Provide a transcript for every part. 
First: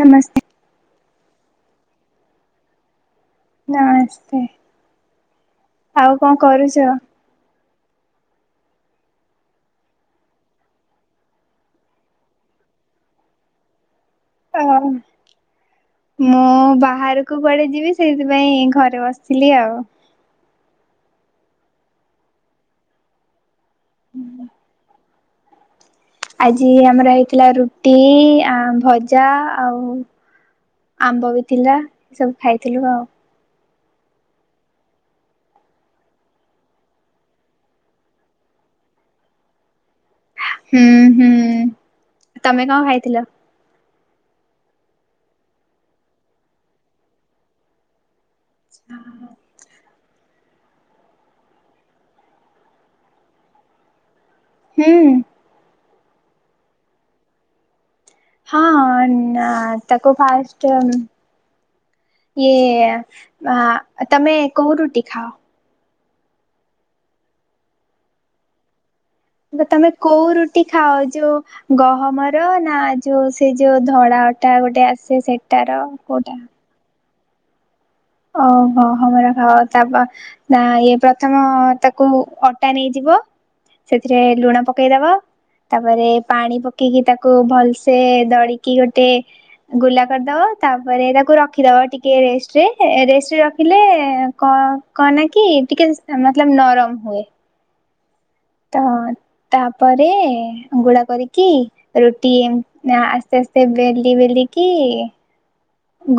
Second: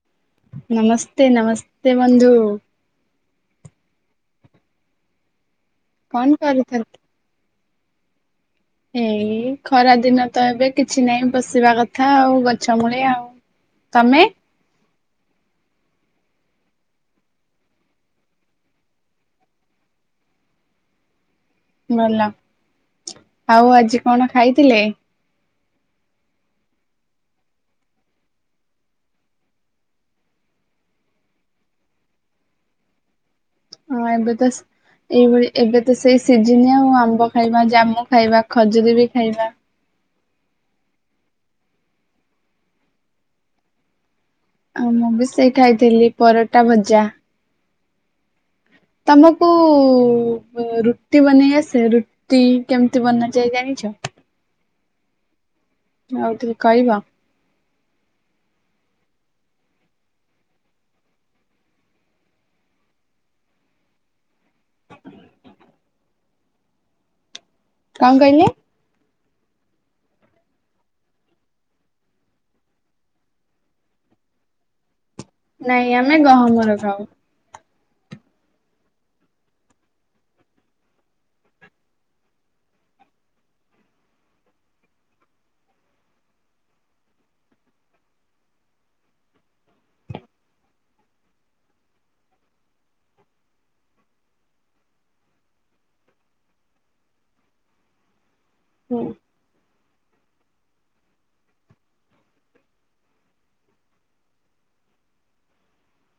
ନମସ୍ତେ। ନମସ୍ତେ ନମସ୍ତେ ବନ୍ଧୁ। ନମସ୍ତେ। ଆଉ କଣ କରୁଚ? ଏଇ ଖରା ଦିନ ତ ଏବେ କିଛି ନାହିଁ ବସିବା କଥା ଆଉ ଗଛ ମୂଳେ ଆଉ। ତମେ? ଆଁ ମୁଁ ବାହାରକୁ କୁଆଡେ ଯିବି ସେଇଥିପାଇଁ ଘରେ ବସିଥିଲି ଆଉ। ଭଲ ଆଉ ଆଜି କଣ ଖାଇଥିଲେ? ଆଜି ଆମର ହେଇଥିଲା ରୁଟି ଆ ଭଜା ଆଉ ଆମ୍ବ ବି ଥିଲା ଏସବୁ ଖାଇଥିଲୁ ଆଉ। ହଁ ଏବେ ତ ଏଇଭଳି ଏବେ ତ ସେଇ ସିଜିନି ଆଉ ଆମ୍ବ ଖାଇବା ଜାମୁ ଖାଇବା ଖଜୁରୀ ବି ଖାଇବା। ହୁଁ ହୁଁ, ତମେ କଣ ଖାଇଥିଲ? ଆ ମୁଁ ବି ସେଇ ଖାଇଥିଲି ପରଟା, ଭଜା। [unintelligible] ତମକୁ ରୁଟି ବନେଇ ଆସେ ରୁ ତି କେମିତି ବନାଯାଏ ଜାଣିଚ? ହୁଁ ଆଉ ଟିକେ କହିବ? ହଁ ତାକୁ ଫାଷ୍ଟେ ଇଏ ତମେ କୋଉ ରୁଟି ଖାଅ? କଣ କହିଲେ? ତମେ କୋଉ ରୁଟି ଖାଅ, ଯୋଉ ଗହମର ନା ଯୋଉ ସେ ଯୋଉ ଧଳା ଅଟା ଗୋଟେ ଆସେ ସେ ନାଇଁ ଆମେ ଗହମ ର ଖାଉ। ଓ ହୋ ଗହମର ଖାଅ ତାପ ନା ଇଏ ପ୍ରଥମ ତାକୁ ଅଟା ନେଇଯିବ ସେଥିରେ ଲୁଣ ପକେଇଦବ। ତାପରେ ପାଣି ପକେଇକି ତାକୁ ଭଲସେ ଦଳିକି ଗୋଟେ, ଗୁଲା କରିଦବ ତାପରେ ତାକୁ ରଖିଦବ ଟିକେ ରେଷ୍ଟରେ, ରେଷ୍ଟ ରେ ରଖିଲେ କହନା କି ଟିକେ ମତଲବ ନରମ ହବ। ହୁଁ। ତାପରେ ଗୁଳା କରିକି, ରୁଟି ଆସ୍ତେ ଆସ୍ତେ ବେଲି ବେଲି କି,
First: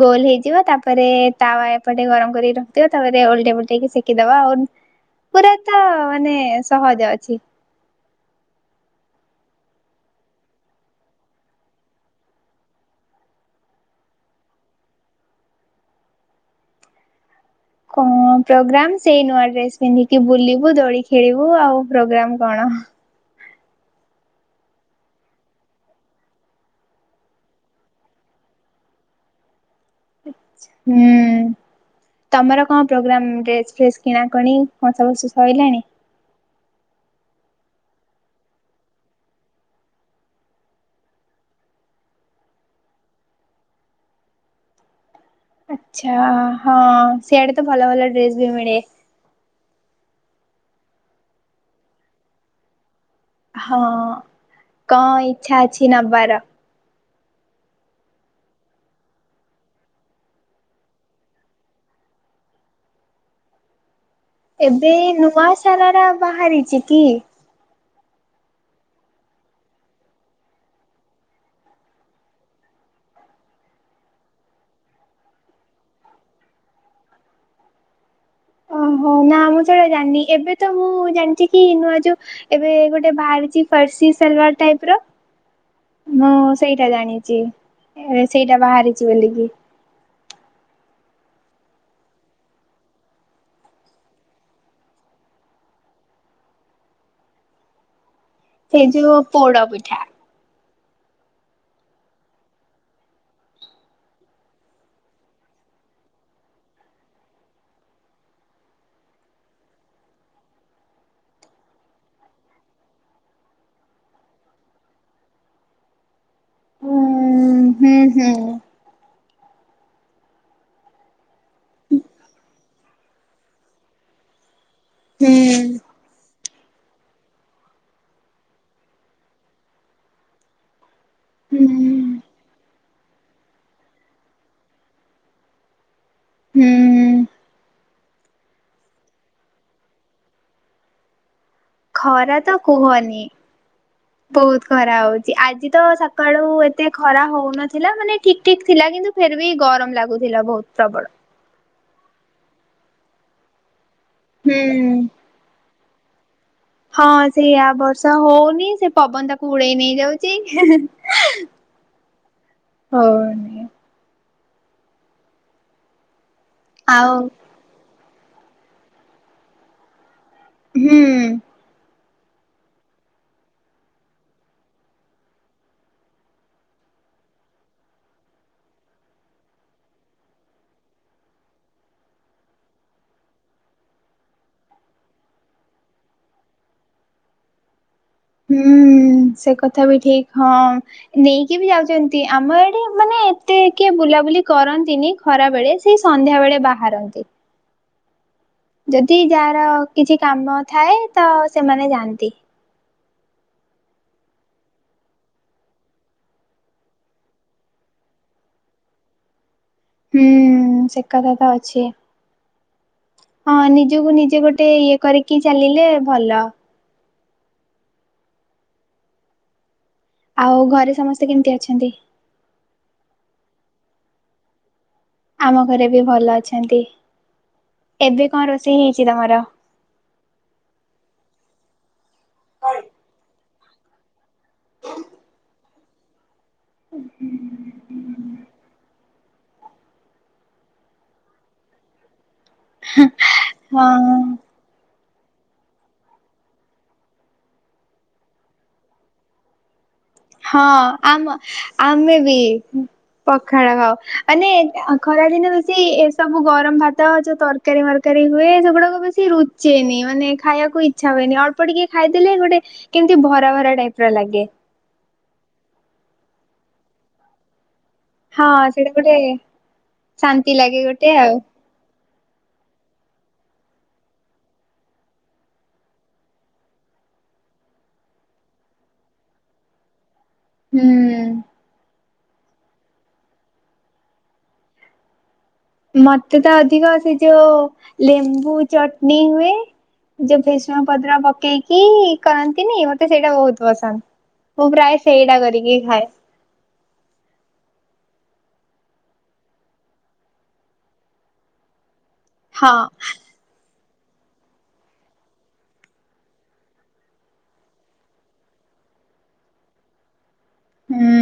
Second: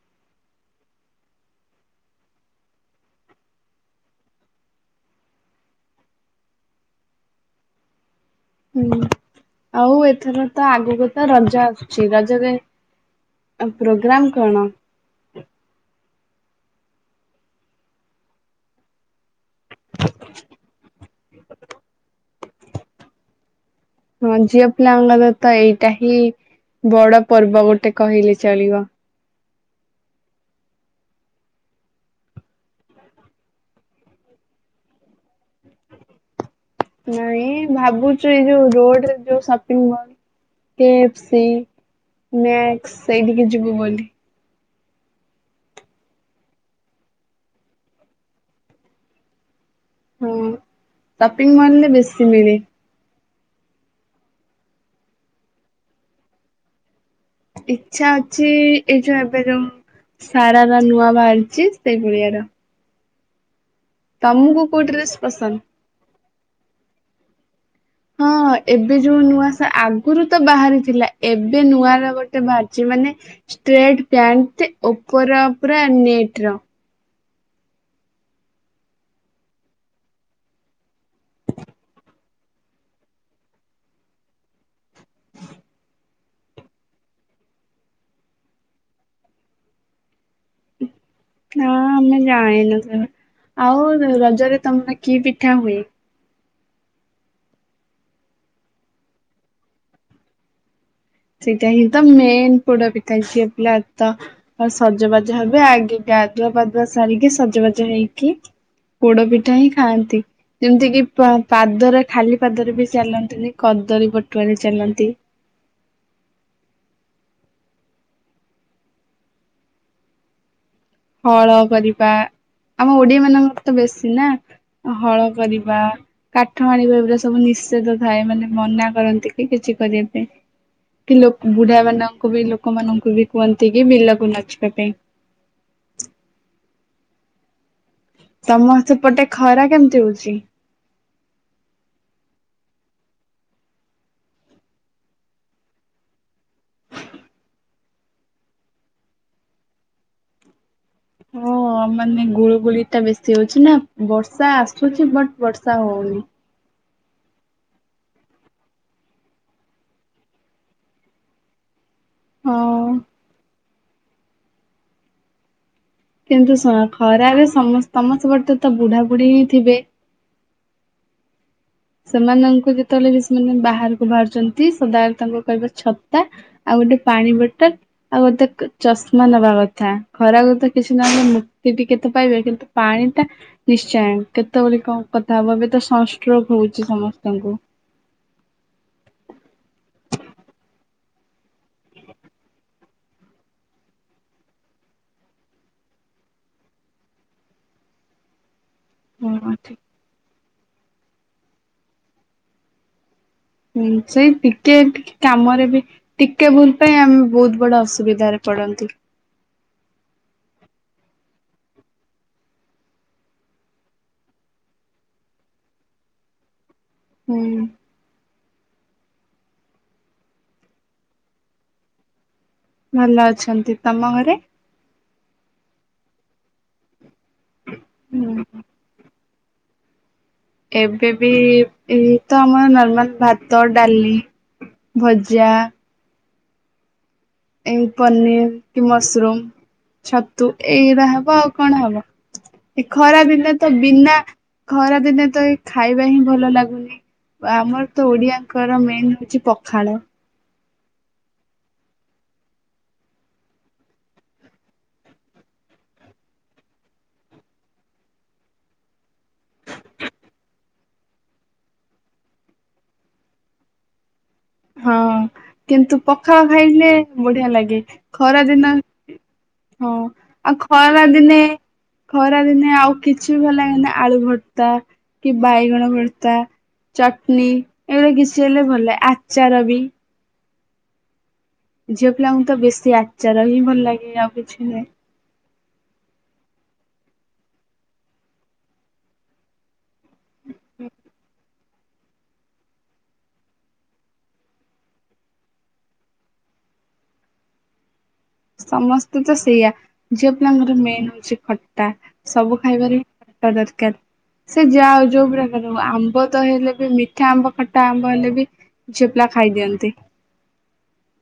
ଗୋଲ ହେଇଯିବ ତାପରେ ତାୱା ଏପଟେ ଗରମ କରି ରଖିଥିଵ ତାପରେ ଓଲଟେଇ ପଲଟେଇକି ସେକିଦବା ଆଉ। ପୁରା ତ ମାନେ ସହଜ ଅଛି। ହୁଁ ଆଉ ଏଥର ତ ଆଗକୁ ତ ରଜ ଆସୁଛି ରଜରେ ପ୍ରୋଗ୍ରାମ କଣ? କଣ ପ୍ରୋଗ୍ରାମ ସେଇ ନୂଆ ଡ୍ରେସ ପିନ୍ଧିକି ବୁଲିବୁ, ଦୋଳି ଖେଳିବୁ ଆଉ ପ୍ରୋଗ୍ରାମ କଣ। ହଁ ଝିଅ ପିଲାଙ୍କର ତ ଏଇଟା ହିଁ ବଡ ପର୍ବ ଗୋଟେ କହିଲେ ଚଳିବ। ହୁଁ। ତମର କଣ ପ୍ରୋଗ୍ରାମ୍ ଡ୍ରେସ୍ ଫ୍ରେସ୍ କିଣାକଣି କଣସବୁ ସଇଲାଣି। ନାଇଁ ଭାବୁଛୁ ଏଇ ଯୋଉ ରୋଡ ଯୋଉ ସପିଙ୍ଗ ମଲ୍ କେଫସି ମ୍ୟାକ୍ସ ସେଇଠିକି ଯିବୁ ବୋଲି। ଆଚ୍ଛା ହଁ ସିଆଡେ ତ ଭଲ ଭଲ ଡ୍ରେସ ବି ମିଳେ। ହୁଁ ସପିଙ୍ଗ ମଲରେ ବେଶୀ ମିଳେ। ହଁ କଣ ଇଚ୍ଛା ଅଛି ନବାର? ଇଚ୍ଛା ଅଛି ଏଇଯୋଉ ଏବେ ଯୋଉ। ସାରାରା ନୂଆ ବାହାରିଛି ସେଇ କିଣିଵାର। କୋଉ ଏବେ ଡ୍ରେସ ନୂଆ ପସନ୍ଦ? ସାରାରା ବାହାରିଛି କି? ହଁ ଏବେ ଯୋଉ ନୂଆ ସା ଆଗୁରୁ ତ ବାହାରିଥିଲା ଏବେ ନୂଆରା ଗୋଟେ ବାହାରିଛି ମାନେ। ଷ୍ଟ୍ରେଟ ପ୍ୟାଣ୍ଟ ଓପର ପୁରା ନେଟ୍ ର। ଓହୋ ନା ମୁଁ ସେଟା ଜାଣିନି ଏବେ ତ ମୁଁ ଜାଣିଛି କି ନୂଆ ଯୋଉ। ଏବେ ଗୋଟେ ବାହାରିଛି ଫାର୍ସି ସଲୱାର ଟାଇପ୍ ର। ମୁଁ ସେଇଟା ଜାଣିଚି ଏ ସେଇଟା ବାହାରିଚି ବୋଲିକି। ନା ଆମେ ଜାଣିନୁ ସେରା ଆଉ ର ରଜରେ ତମର କି ପିଠା ହୁଏ? ସେ ଯୋଉ ପୋଡ ପିଠା। ସେଇଟା ହି ତ ମେନ ପୋଡପିଠା ଝିଅପିଲା ତ। ଆଉ ସଜବାଜ ହେବେ ଆଗେ ଗାଧୁଆ ପାଧୁଆ ସାରିକି ସଜବାଜ ହେଇକି। ପୋଡ ପିଠା ହିଁ ଖାଆନ୍ତି। ଯେମିତି କି ପା ପାଦରେ ଖାଲି ପାଦରେ ବି ଚାଲନ୍ତିନି କଦଳୀ ବଟୁଆରେ ଚାଲନ୍ତି। ହୁଁ ହୁଁ ହୁଁ। ହଳ କରିବା ଆମ ଓଡିଆମାନଙ୍କର ତ ବେଶୀ ନା। ହଳ କରିବା। ହୁଁ କାଠ ହାଣିବା ଏଗୁରା ସବୁ ନିଷେଧ ଥାଏ ମାନେ ମନାକରନ୍ତି କି କିଛି କରିବାପାଇଁ। କି ଲୋକ ବୁଢାମାନଙ୍କୁ ବି ଲୋକମାନଙ୍କୁ ବି କୁହନ୍ତି କି ବିଲକୁ ନଜିବା ପାଇଁ। [unintelligible] ହୁଁ। ତମସେପଟେ ଖରା କେମିତି ହଉଛି? ଖରା ତ କୁହନି। ବହୁତ ଖରା ହଉଛି ଆଜି ତ ସକାଳୁ ଏତେ ଖରା ହଉନଥିଲା ମାନେ ଠିକ ଠିକ ଥିଲା କିନ୍ତୁ। ଫେର ବି ଗରମ ଲାଗୁଥିଲା ବହୁତ ପ୍ରବଳ। ହଁ ମାନେ ଗୁଳୁଗୁଳିଟା ବେଶୀ ହଉଛି ନା ବର୍ଷା ହୁଁ। ଆସୁଛି ବଟ୍। ବର୍ଷା ହୋଉନି। ହଁ ସେୟା ବର୍ଷା ହୋଉନି ସେ ପବନ ତାକୁ ଉଡେଇ ନେଇ ଯାଉଚି। ହଁ ହ ନ। କିନ୍ତୁ ଶୁଣ ଆଉ ଖରାରେ ସମସ ତମ ସେପଟେ ତ ଏକ ତ ବୁଢା ବୁଢ଼ୀ ହିଁ ଥିବେ। ହୁଁ। ସେମାନଙ୍କୁ ଯେତେବେଳେ ବି ସେମାନେ ବାହାରୁକୁ ବାହାରୁଛନ୍ତି ସଦାବେଳେ ତାଙ୍କୁ କହିବେ ଛତା। ଆଉ ଗୋଟେ ପାଣି ବୋଟଲ। ଆଉ ଗୋଟେ କ ଚଷମା ନବାକଥା ଖରାକୁ ତ କିଛି ନହେଲେ ମୁକ୍ତି ଟିକେ ତ ପାଇବେ କିନ୍ତୁ। ପାଣିଟା ନିଶ୍ଚୟ କେତେବଳେ କଣ କଥାହବ ଏବେ ତ ସନଷ୍ଟ୍ରୋକ ହୋଉଛି ସମସ୍ତଙ୍କୁ। ହୁଁ ହୁଁ ସେ କଥା ବି ଠିକ ହଁ। ନେଇକି ବି ଯାଉଚନ୍ତି ଆମଆଡେ ମାନେ ଏତେ କିଏ ବୁଲାବୁଲି କରନ୍ତିନି। ଖରାବେଳେ ସେଇ ସନ୍ଧ୍ୟାବେଳେ ବାହାରନ୍ତି। ଯଦି ହଁ ଯାହାର ଠିକ। କିଛି କାମ ଥାଏ ତ ସେମାନେ ଯାଆନ୍ତି। ହୁଁ ସେଇ ଟିକେ ଟିକେ କାମରେ ବି। ଟିକେ ଭୁଲ ପାଇଁ ଆମେ ବହୁତ ବଡ଼ ଅସୁବିଧାରେ ପଡ଼ନ୍ତି। ହୁଁ ସେ କଥା ତ ଅଛି। ହଁ ନିଜକୁ ନିଜେ ଗୋଟେ ଇଏ କରିକି ଚାଲିଲେ ଭଲ। ହୁଁ। ଆଉ ଘରେ ସମସ୍ତେ କେମିତି ଅଛନ୍ତି? ଭଲ ଅଛନ୍ତି। ତମ ଘରେ? ଆମ ଘରେ ବି ଭଲ ଅଛନ୍ତି। ଏବେ ହୁଁ। କଣ ରୋଷେଇ ହେଇଛି ତମର? ଏବେ ବି ଏଇତ ଆମର ନର୍ମାଲ ଭା ତ, ଡାଲି, ଭଜା। [inaudible] ଏ ପନିର କି ମସ୍ରୁମ। ଛତୁ ଏଇଟା ହବ ଆଉ କଣ ହବ ଏ ଖରା ଦିନେ ତ ହଁ ବିନା ଖରାଦିନେ ତ ଏ ଖାଇବା ହିଁ ଭଲ ଲାଗୁନି। ଆମର ତ ଓଡିଆଙ୍କର ମେନ୍ ହଉଛି ପଖାଳ। ହଁ ଆମ ଆମେ ବି। ପଖାଳ ଖାଉ। ମାନେ ଖରାଦିନେ ବେଶି ଏ ସବୁ ଗରମ ଭାତ ଯୋଉ ତର କାରୀ ମରକାରୀ ହୁଏ ସେଗୁଡାକ ବେଶୀ ରୁଚେନି ମାନେ ଖାଇବାକୁ ଇଚ୍ଛା ହୁଏନି ଅଳ୍ପ ଟିକେ ଖାଇଦେଲେ ଗୋଟେ କେମିତି ଭରା ଭରା ଟାଇପ ର ଲାଗେ। ହଁ କିନ୍ତୁ ପଖାଳ ଖାଇଲେ ବଢ଼ିଆ ଲାଗେ। ଖରା ହଁ ଦିନ ସେଇଟା ଗୋଟେ ହଁ ଆଉ ଶାନ୍ତି ଲାଗେ ଖରା ଗୋଟେ ଆଉ ଦିନେ ଖରା ଦିନେ ଆଉ କିଛି ବି ଭଲ ଲାଗେନା ଆଳୁ ଭର୍ତା କି ବାଇଗଣ ଭର୍ତା। ଚଟନୀ ଏଇଗୁଡା କିଷ ହେଲେ ଭଲେ ଆଚାର ବି। ହୁଁ। ଝିଅ ପିଲାଙ୍କୁ ତ ବେଶୀ ଆଚାର ହିଁ ଭଲ ଲାଗେ ଆଉ କିଛି ନାଇ। ମତେ ତ ଅଧିକ ସେ ଯୋଉ ଲେମ୍ବୁ ଚଟନୀ ହୁଏ। ଯୋଉ ଭିଷଣ ପତ୍ର ପକେଇକି କରନ୍ତିନି ମତେ ସେଇଟା ବହୁତ ପସନ୍ଦ ମୁଁ ପ୍ରାୟ ସେଇଟା କରିକି ଖାଏ। ସମସ୍ତେ ତ ସେଇୟା ଝିଅ ପିଲାଙ୍କର ମେନ୍ ହଉଛି ଖଟା। ସବୁ ହଁ ଖାଇବାରେ ଦରକାର। ସେ ଯା ଯୋଉ ପ୍ରକାର ଆମ୍ବ ତ ହେଲେ ବି ମିଠା ଆମ୍ବ ଖଟା ଆମ୍ବ ହେଲେ ବି ଝିଅ ପିଲା ଖାଇ ଦିଅନ୍ତି। ହୁଁ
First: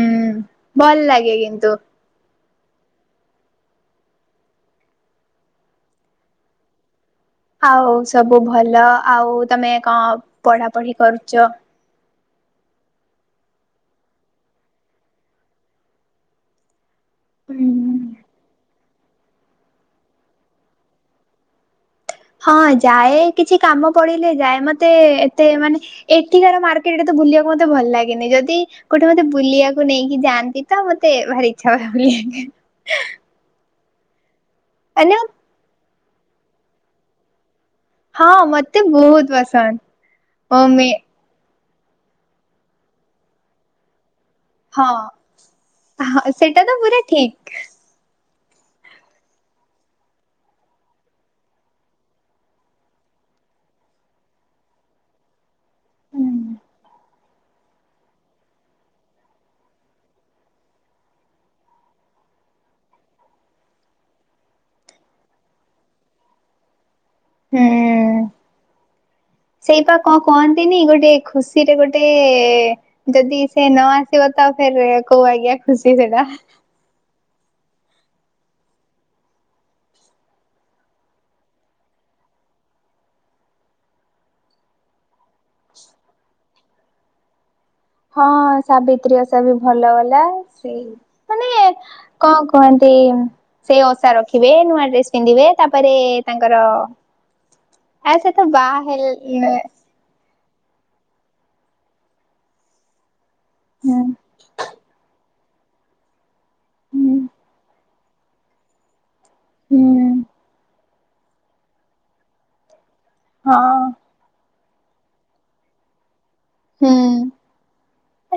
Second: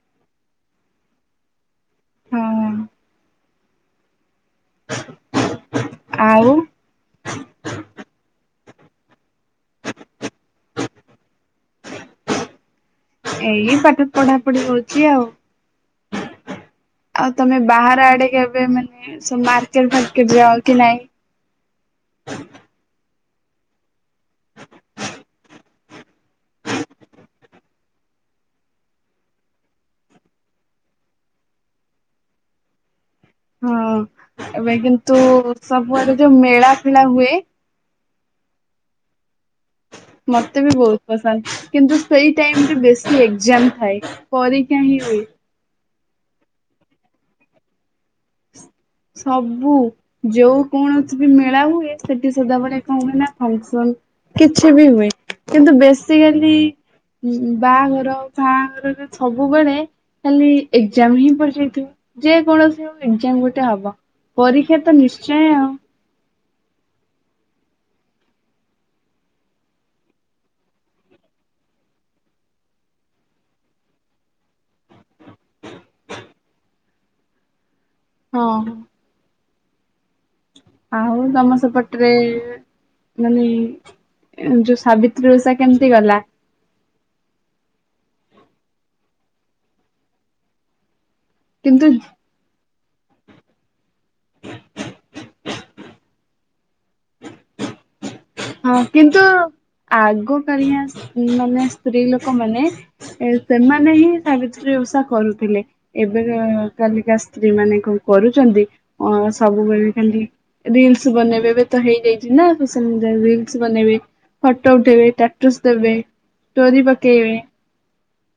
ଭଲ ଲାଗେ କିନ୍ତୁ। ହଁ ଆଉ। ଆଉ ସବୁ ଭଲ। ଆଉ ତମେ କଣ ପଢ଼ା ପଢ଼ି କରୁଛ? ଏଇ ପାଠ ପଢାପଢି ହଉଛିି ଆଉ। ଆଉ ତମେ ବାହାର ଆଡେ କେବେ ମାନେ ସେ ମାର୍କେଟ ଫାର୍କେଟ ଯାଅ କି ନାଇଁ? ହଁ ଯାଏ କିଛି କାମ ପଡିଲେ ଯାଏ। ମତେ ଏତେ ମାନେ ଏଠିକାର ମାର୍କେଟ ରେ ତ ବୁଲିବାକୁ ମତେ ଭଲ ଲାଗେନି ଯଦି କୋଉଠେ ମତେ ବୁଲିବାକୁ ନେଇକି ଯାଆନ୍ତି ତ ମତେ ଭାରି ଇଚ୍ଛା ହୁଏ ବୁଲିବାକୁ। ହଁ ଏବେ କିନ୍ତୁ ମାନେ ସବୁଆଡେ ଯୋଉ ମେଳା ଫେଳା ହୁଏ। ହଁ ମତେ ବହୁତ ପସନ୍ଦ। ଓ ମତେ ବି ମେ ବହୁତ ପସନ୍ଦ, କିନ୍ତୁ ସେ ଟାଇମରେ ବେଶୀ ଏକ୍ଜାମ ଥାଏ। ପରୀକ୍ଷା ହଁ ହିଁ ହୁଏ। ହଁ ସେଇଟା ତ ପୁରା ଠିକ। ସବୁ। ଯୋଉ କୌଣସି ବି ମେଳା ହୁଏ ସେଠି ସଦାବେଳେ କଣ ହୁଏ ନା ଫଙ୍କସନ। କିଛି ବି ହୁଏ କିନ୍ତୁ ବେସିକାଲି ଉଁ ହୁଁ ବାହାଘର ଫାଘରରେ ସବୁବେଳେ ଖାଲି ଏକ୍ଜାମହିଁ ପାଡିଯାଇଥିବ ଯେ କୌଣସି ହଉ ଏକ୍ଜାମ୍ ଗୋଟେ ହବ ପରୀକ୍ଷାତ ନିଶ୍ଚୟ ଆଉ। ହୁଁ। ସେଇପି କଁ କହନ୍ତିନି ଗୋଟେ ଖୁସିରେ ଗୋଟେ ଯଦି ସେ ନ ଆ ଆସିବତ ଆଉ ଫେରେ କୋଉ ଆଜ୍ଞା ଖୁସି ସେଟା। ହଁ। ଆଉ ତମ ସେପଟରେ ମାନେ ଯୋଉ ସାବିତ୍ରୀ ଉଷା କେମିତି ଗଲା? ହଁ ସାବିତ୍ରୀ ଓଷାବି ଭଲ ଗଲା ସେଇ କିନ୍ତୁ କଁ କୁହନ୍ତି ସେଓସା ରଖିବେ ନୂଆ ଡ୍ରେସ୍ ପିନ୍ଧିବେ ତାପରେ ତାଙ୍କର [inaudible] ବାହା ହଁ ହେଲେ କିନ୍ତୁ ଆଗ କଳିଆ ମାନେ ସ୍ତ୍ରୀ ଲୋକମାନେ ଏ ସେମାନେ ହୁଁ ହିଁ ସାବିତ୍ରୀ ଓଷା କରୁଥିଲେ ଏବେ ହୁଁ କାଲିକା ସ୍ତ୍ରୀ ମାନେ କଣ କରୁଚନ୍ତି? ହଁ ହୁଁ ସବୁବେଳେ ଖାଲି ରିଲସ୍ ବନେଇବେ ଏବେତ ହେଇଯାଇଚିନା ସେ ରିଲସ୍ ହଁ ବନେଇବେ ଫଟୋ ଉଠେଇବେ ଷ୍ଟାଟସ୍ ଦେବେ ଷ୍ଟୋରୀ ହୁଁ। ପକେଇବେ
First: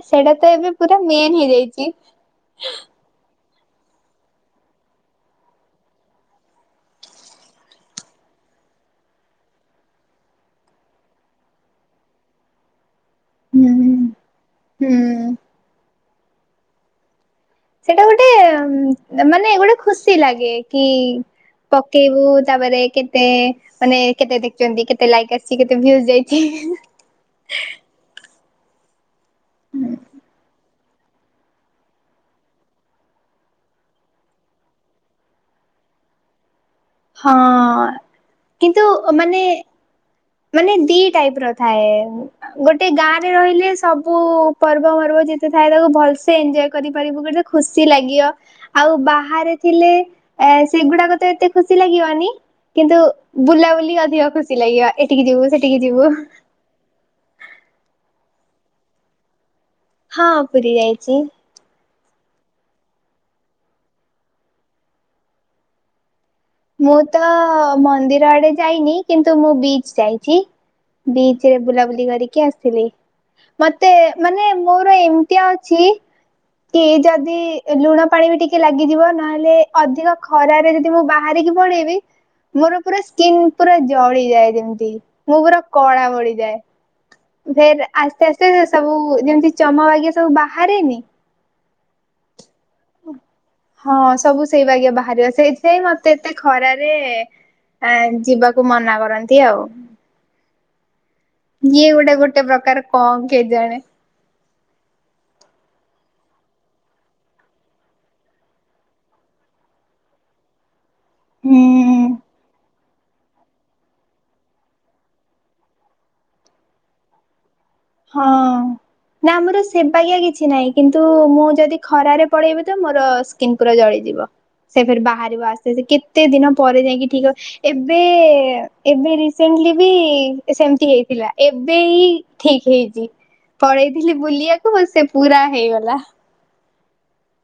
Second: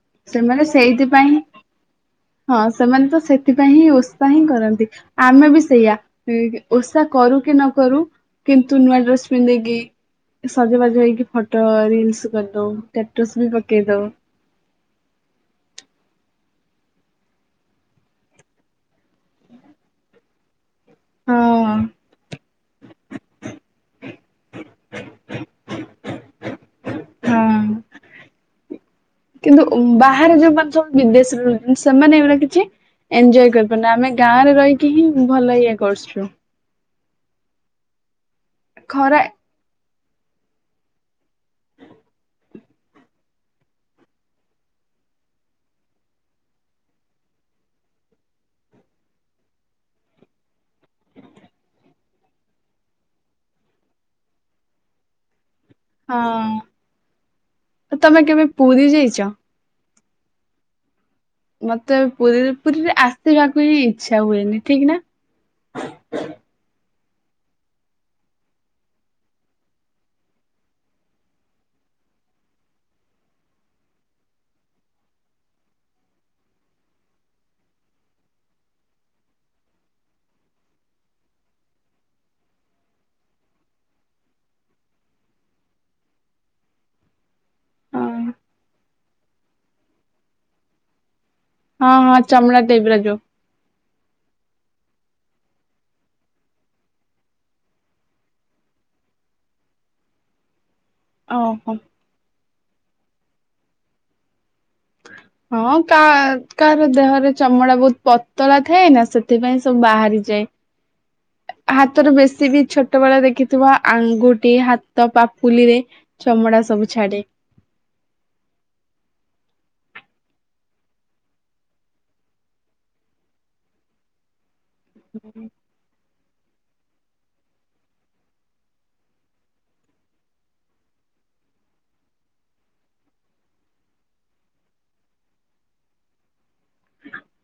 ସେଇଟା ତ ସେମାନେ ଏବେ ପୁରା ସେଇଥିପାଇଁ ମେନ୍ ହେଇଯାଇଛି। ହଁ ସେମାନେତ ସେ ସେଥିପାଇଁହିଁ ଓଷାହିଁ କରନ୍ତି ଆମେ ବି ସେଇଆ ଓଷା କରୁକି ନ କରୁ କିନ୍ତୁ ନୂଆଁ ଡ୍ରେସ୍ ପିନ୍ଧିକି ସଜବାଜ ହେଇକି ଫଟୋ ରିଲସ୍ କରିଦଉ ଷ୍ଟାଟସ୍ ବି ପକେଇ ଦଉ। ହୁଁ। ସେଇଟା ଗୋଟେ ମାନେ ଗୋଟେ ଖୁସି ଲାଗେ। କି ହଁ ପକେଇବୁ ତାପରେ କେ ମାନେ କେତେ ଦେଖୁଚନ୍ତି କେତେ ଲାଇକ୍ ଆସିଚି କେତେ ଭିଉଜ ଯାଇଚି। ହଁ କିନ୍ତୁ ବାହାରେ ଯୋଉମାନେ ସବୁ ବିଦେଶରେ ରହିଚନ୍ତି ସେମାନେ ଏଇରା କିଛି ଏଞ୍ଜୟ କରିପାରୁନ ଆମେ ଗାଁରେ ରହିକିହିଁ ଭଲ ଇଏ କରୁଚୁ। ହଁ କିନ୍ତୁ ଖରା ମାନେ ମାନେ ଦି ଟାଇପ୍ର ଥାଏ। ଗୋଟେ ଗାଁରେ ରହିଲେ ସବୁ ପର୍ବ ଫର୍ବ ଯେତେ ଥାଏ ତାକୁ ଭଲସେ ଏଞୟ କରିପାରିବୁ କି ଖୁସି ଲାଗିବ। ଆଉ ବାହାରେ ଥିଲେ ଏ ସେଗୁଡ଼ାକତ ଏତେଖୁସି ଲାଗିବନି କିନ୍ତୁ ବୁଲାବୁଲି ଅଧିକ ଖୁସି ଲାଗିବ ଏଠିକି ଯିବୁ ସେଠି ହଁ, ତମେ କେବେ ପୁରୀ ଯାଇଚ? ହଁ, ପୁରୀ ଯାଇଚି। ମତେ ପୁରୀ ପୁରୀରେ ଆସିବାକୁହିଁ ଇଚ୍ଛା ହୁଏନି ଠିକ୍ ନା? ମୁଁ ତ ମନ୍ଦିର ଆଡ଼େ ଯାଇନି କିନ୍ତୁ ମୁଁ ବିଚ୍ ଯାଇଚି ବିଚିରେ ବୁଲାବୁଲି କରିକି ଆସିଥିଲି। ମତେ ମାନେ ମୋର ଏମିତିଆ ଅଛି କି ଯଦି ଲୁଣ ପାଣିବି ଟିକେ ଲାଗିଯିବ ନହେଲେ ଅଧିକ ଖରାରେ ଯଦି ମୁଁ ବା ବାହାରିକି ପଳେଇବି ମୋର ପୁରା ସ୍କିିନ୍ ପୁରା ଜଳିଯାଏ ଯେମିତି ମୁଁ ପୁରା କଳା ବଢ଼ିଯାଏ। ଫେର ଆସ୍ତେ ହଁ। ଆସ୍ତେ ସବୁ ଯେମିତି ଚମ ବାଗିଆ ସବୁ ବାହାରେନି ହଁ ହଁ ଚମଡ଼ା ଟାଇପର ଯୋଉ। ହଁ ସବୁ ସେଇବାଗିଆ ବାହାରିବ ସେଇଥିପାଇଁ ମତେ ଏତେ ଖରାରେ ଆଁ ଯିବାକୁ ମନା କରନ୍ତି ଆଉ। ଓହୋ ୟିଏ ଗୋଟେ ଗୋଟେ ପ୍ରକାର କଣ କେଜାଣେ। ହଁ କା କାହାର ଦେହରେ ଚମଡା ବହୁତ ପତଳା ଥାଏ ନା ସେଥିପାଇଁ ସବୁ ବାହାରିଯାଏ। ହ [unintelligible] ଆ ହାତରୁ ବେଶୀ ବି ଛୋ ଛୋଟବେଳେ ଦେଖିଥିବା ଆଙ୍ଗୁଟି ହାତ ପାପୁଲି ରେ ଚମଡ଼ା ସବୁ ଛାଡେ। ହଁ ଅଁ। ନା ଆମର ସେବାଗିଆ କିଛି ନାହିଁ କିନ୍ତୁ ମୁଁ ଯଦି ଖରାରେ ପଳେଇବି ତ ମୋର ସ କିନ ପୁରା ଜଳିଯିବ ସେ ଫରେ ବାହାରିବ ଆସ୍ତେ ଆ କେତେ ଦିନ ପରେ ଯାଇକି ଠିକ ହ ଏବେ ଏ ଏବେ ରିସେଣ୍ଟଲି ବି ସେମତି ହେଇଥିଲା ଏବେ ହି ଏଇ ଠିକ ହେଇଚି ପଳେଇଥିଲି ବୁଲିବାକୁ ସେ ପୁରା ହେଇଗଲା।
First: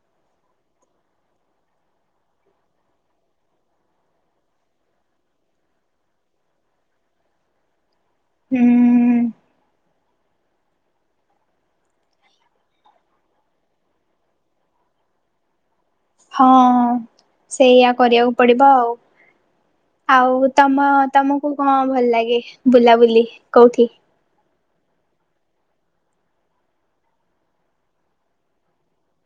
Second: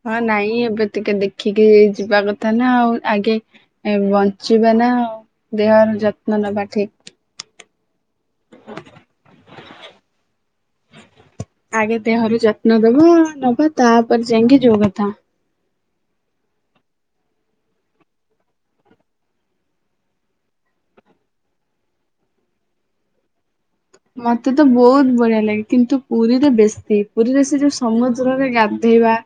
ହଁ ନାଇଁ ଏବେ ଟିକେ ଦେଖିକି ଯିବା କଥା ନା ଆଉ ଆଗେ ଏ ବଞ୍ଚିବା ନା ଆଉ ଦେହର ଯତ୍ନ ନେବା ଠିକ। ହୁଁ ଆଗେ ଦେହରୁ ଯତ୍ନ ଦବ ନବ ତାପରେ ଯାଇଁକି ଯୋଉ କଥା। ହଁ ସେଇୟଆ କରିବାକୁ ପଡିବ ଆଉ। ଆଉ ତମ ତମକୁ କଣ ଭଲ ଲାଗେ ବୁଲାବୁଲି କୋଉଠି? ମତେ ତ ବହୁତ ବଢିଆ ଲାଗେ କିନ୍ତୁ ପୁରୀରେ ବେଶୀ ପୁରୀରେ ସେ ଯୋଉ ସମୁଦ୍ରରେ ଗାଧେଇବା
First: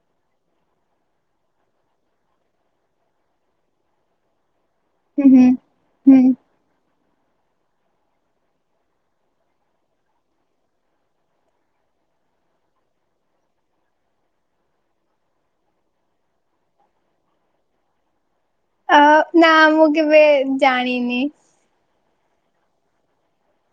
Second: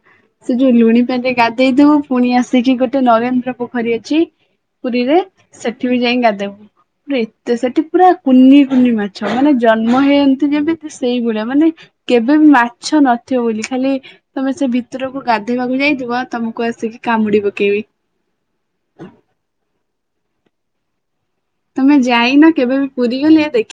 ସେ ଯୋଉ ଲୁଣି ପାଣିରେ ଗାଧେଇଥିବୁ ପୁଣି ଆସିକି ଗୋଟେ ଯଉ ନରେନ୍ଦ୍ର ପୋଖରୀ ଅଛି ପୁରୀରେ ହୁଁ ହୁଁ ସେଠି ବି ଯାଇ ହୁଁ। ଗାଧେଇବୁ ପୁରା ଏତେ ସେଠି ପୁରା କୁନି କୁନି ମାଛ। ମାନେ ଜନ୍ମ ହେଇ [unintelligible] ଯେମିତି ସେଇଭଳିଆ ମାନେ କେବେ ବି ମାଛ ନଥିବ ବୋଲି ଖାଲି ତମେ ସେ ଭିତରକୁ ଗାଧେଇବାକୁ ଯାଇଥିବ ତମକୁ ଆସିକି କାମୁଡି ପକେଇବେ। ଅ ନା ମୁଁ କେବେ ଜାଣିନି। ତମେ ଯାଇନ କେବେ ବି ପୁରୀ ଗଲେ ଦେଖ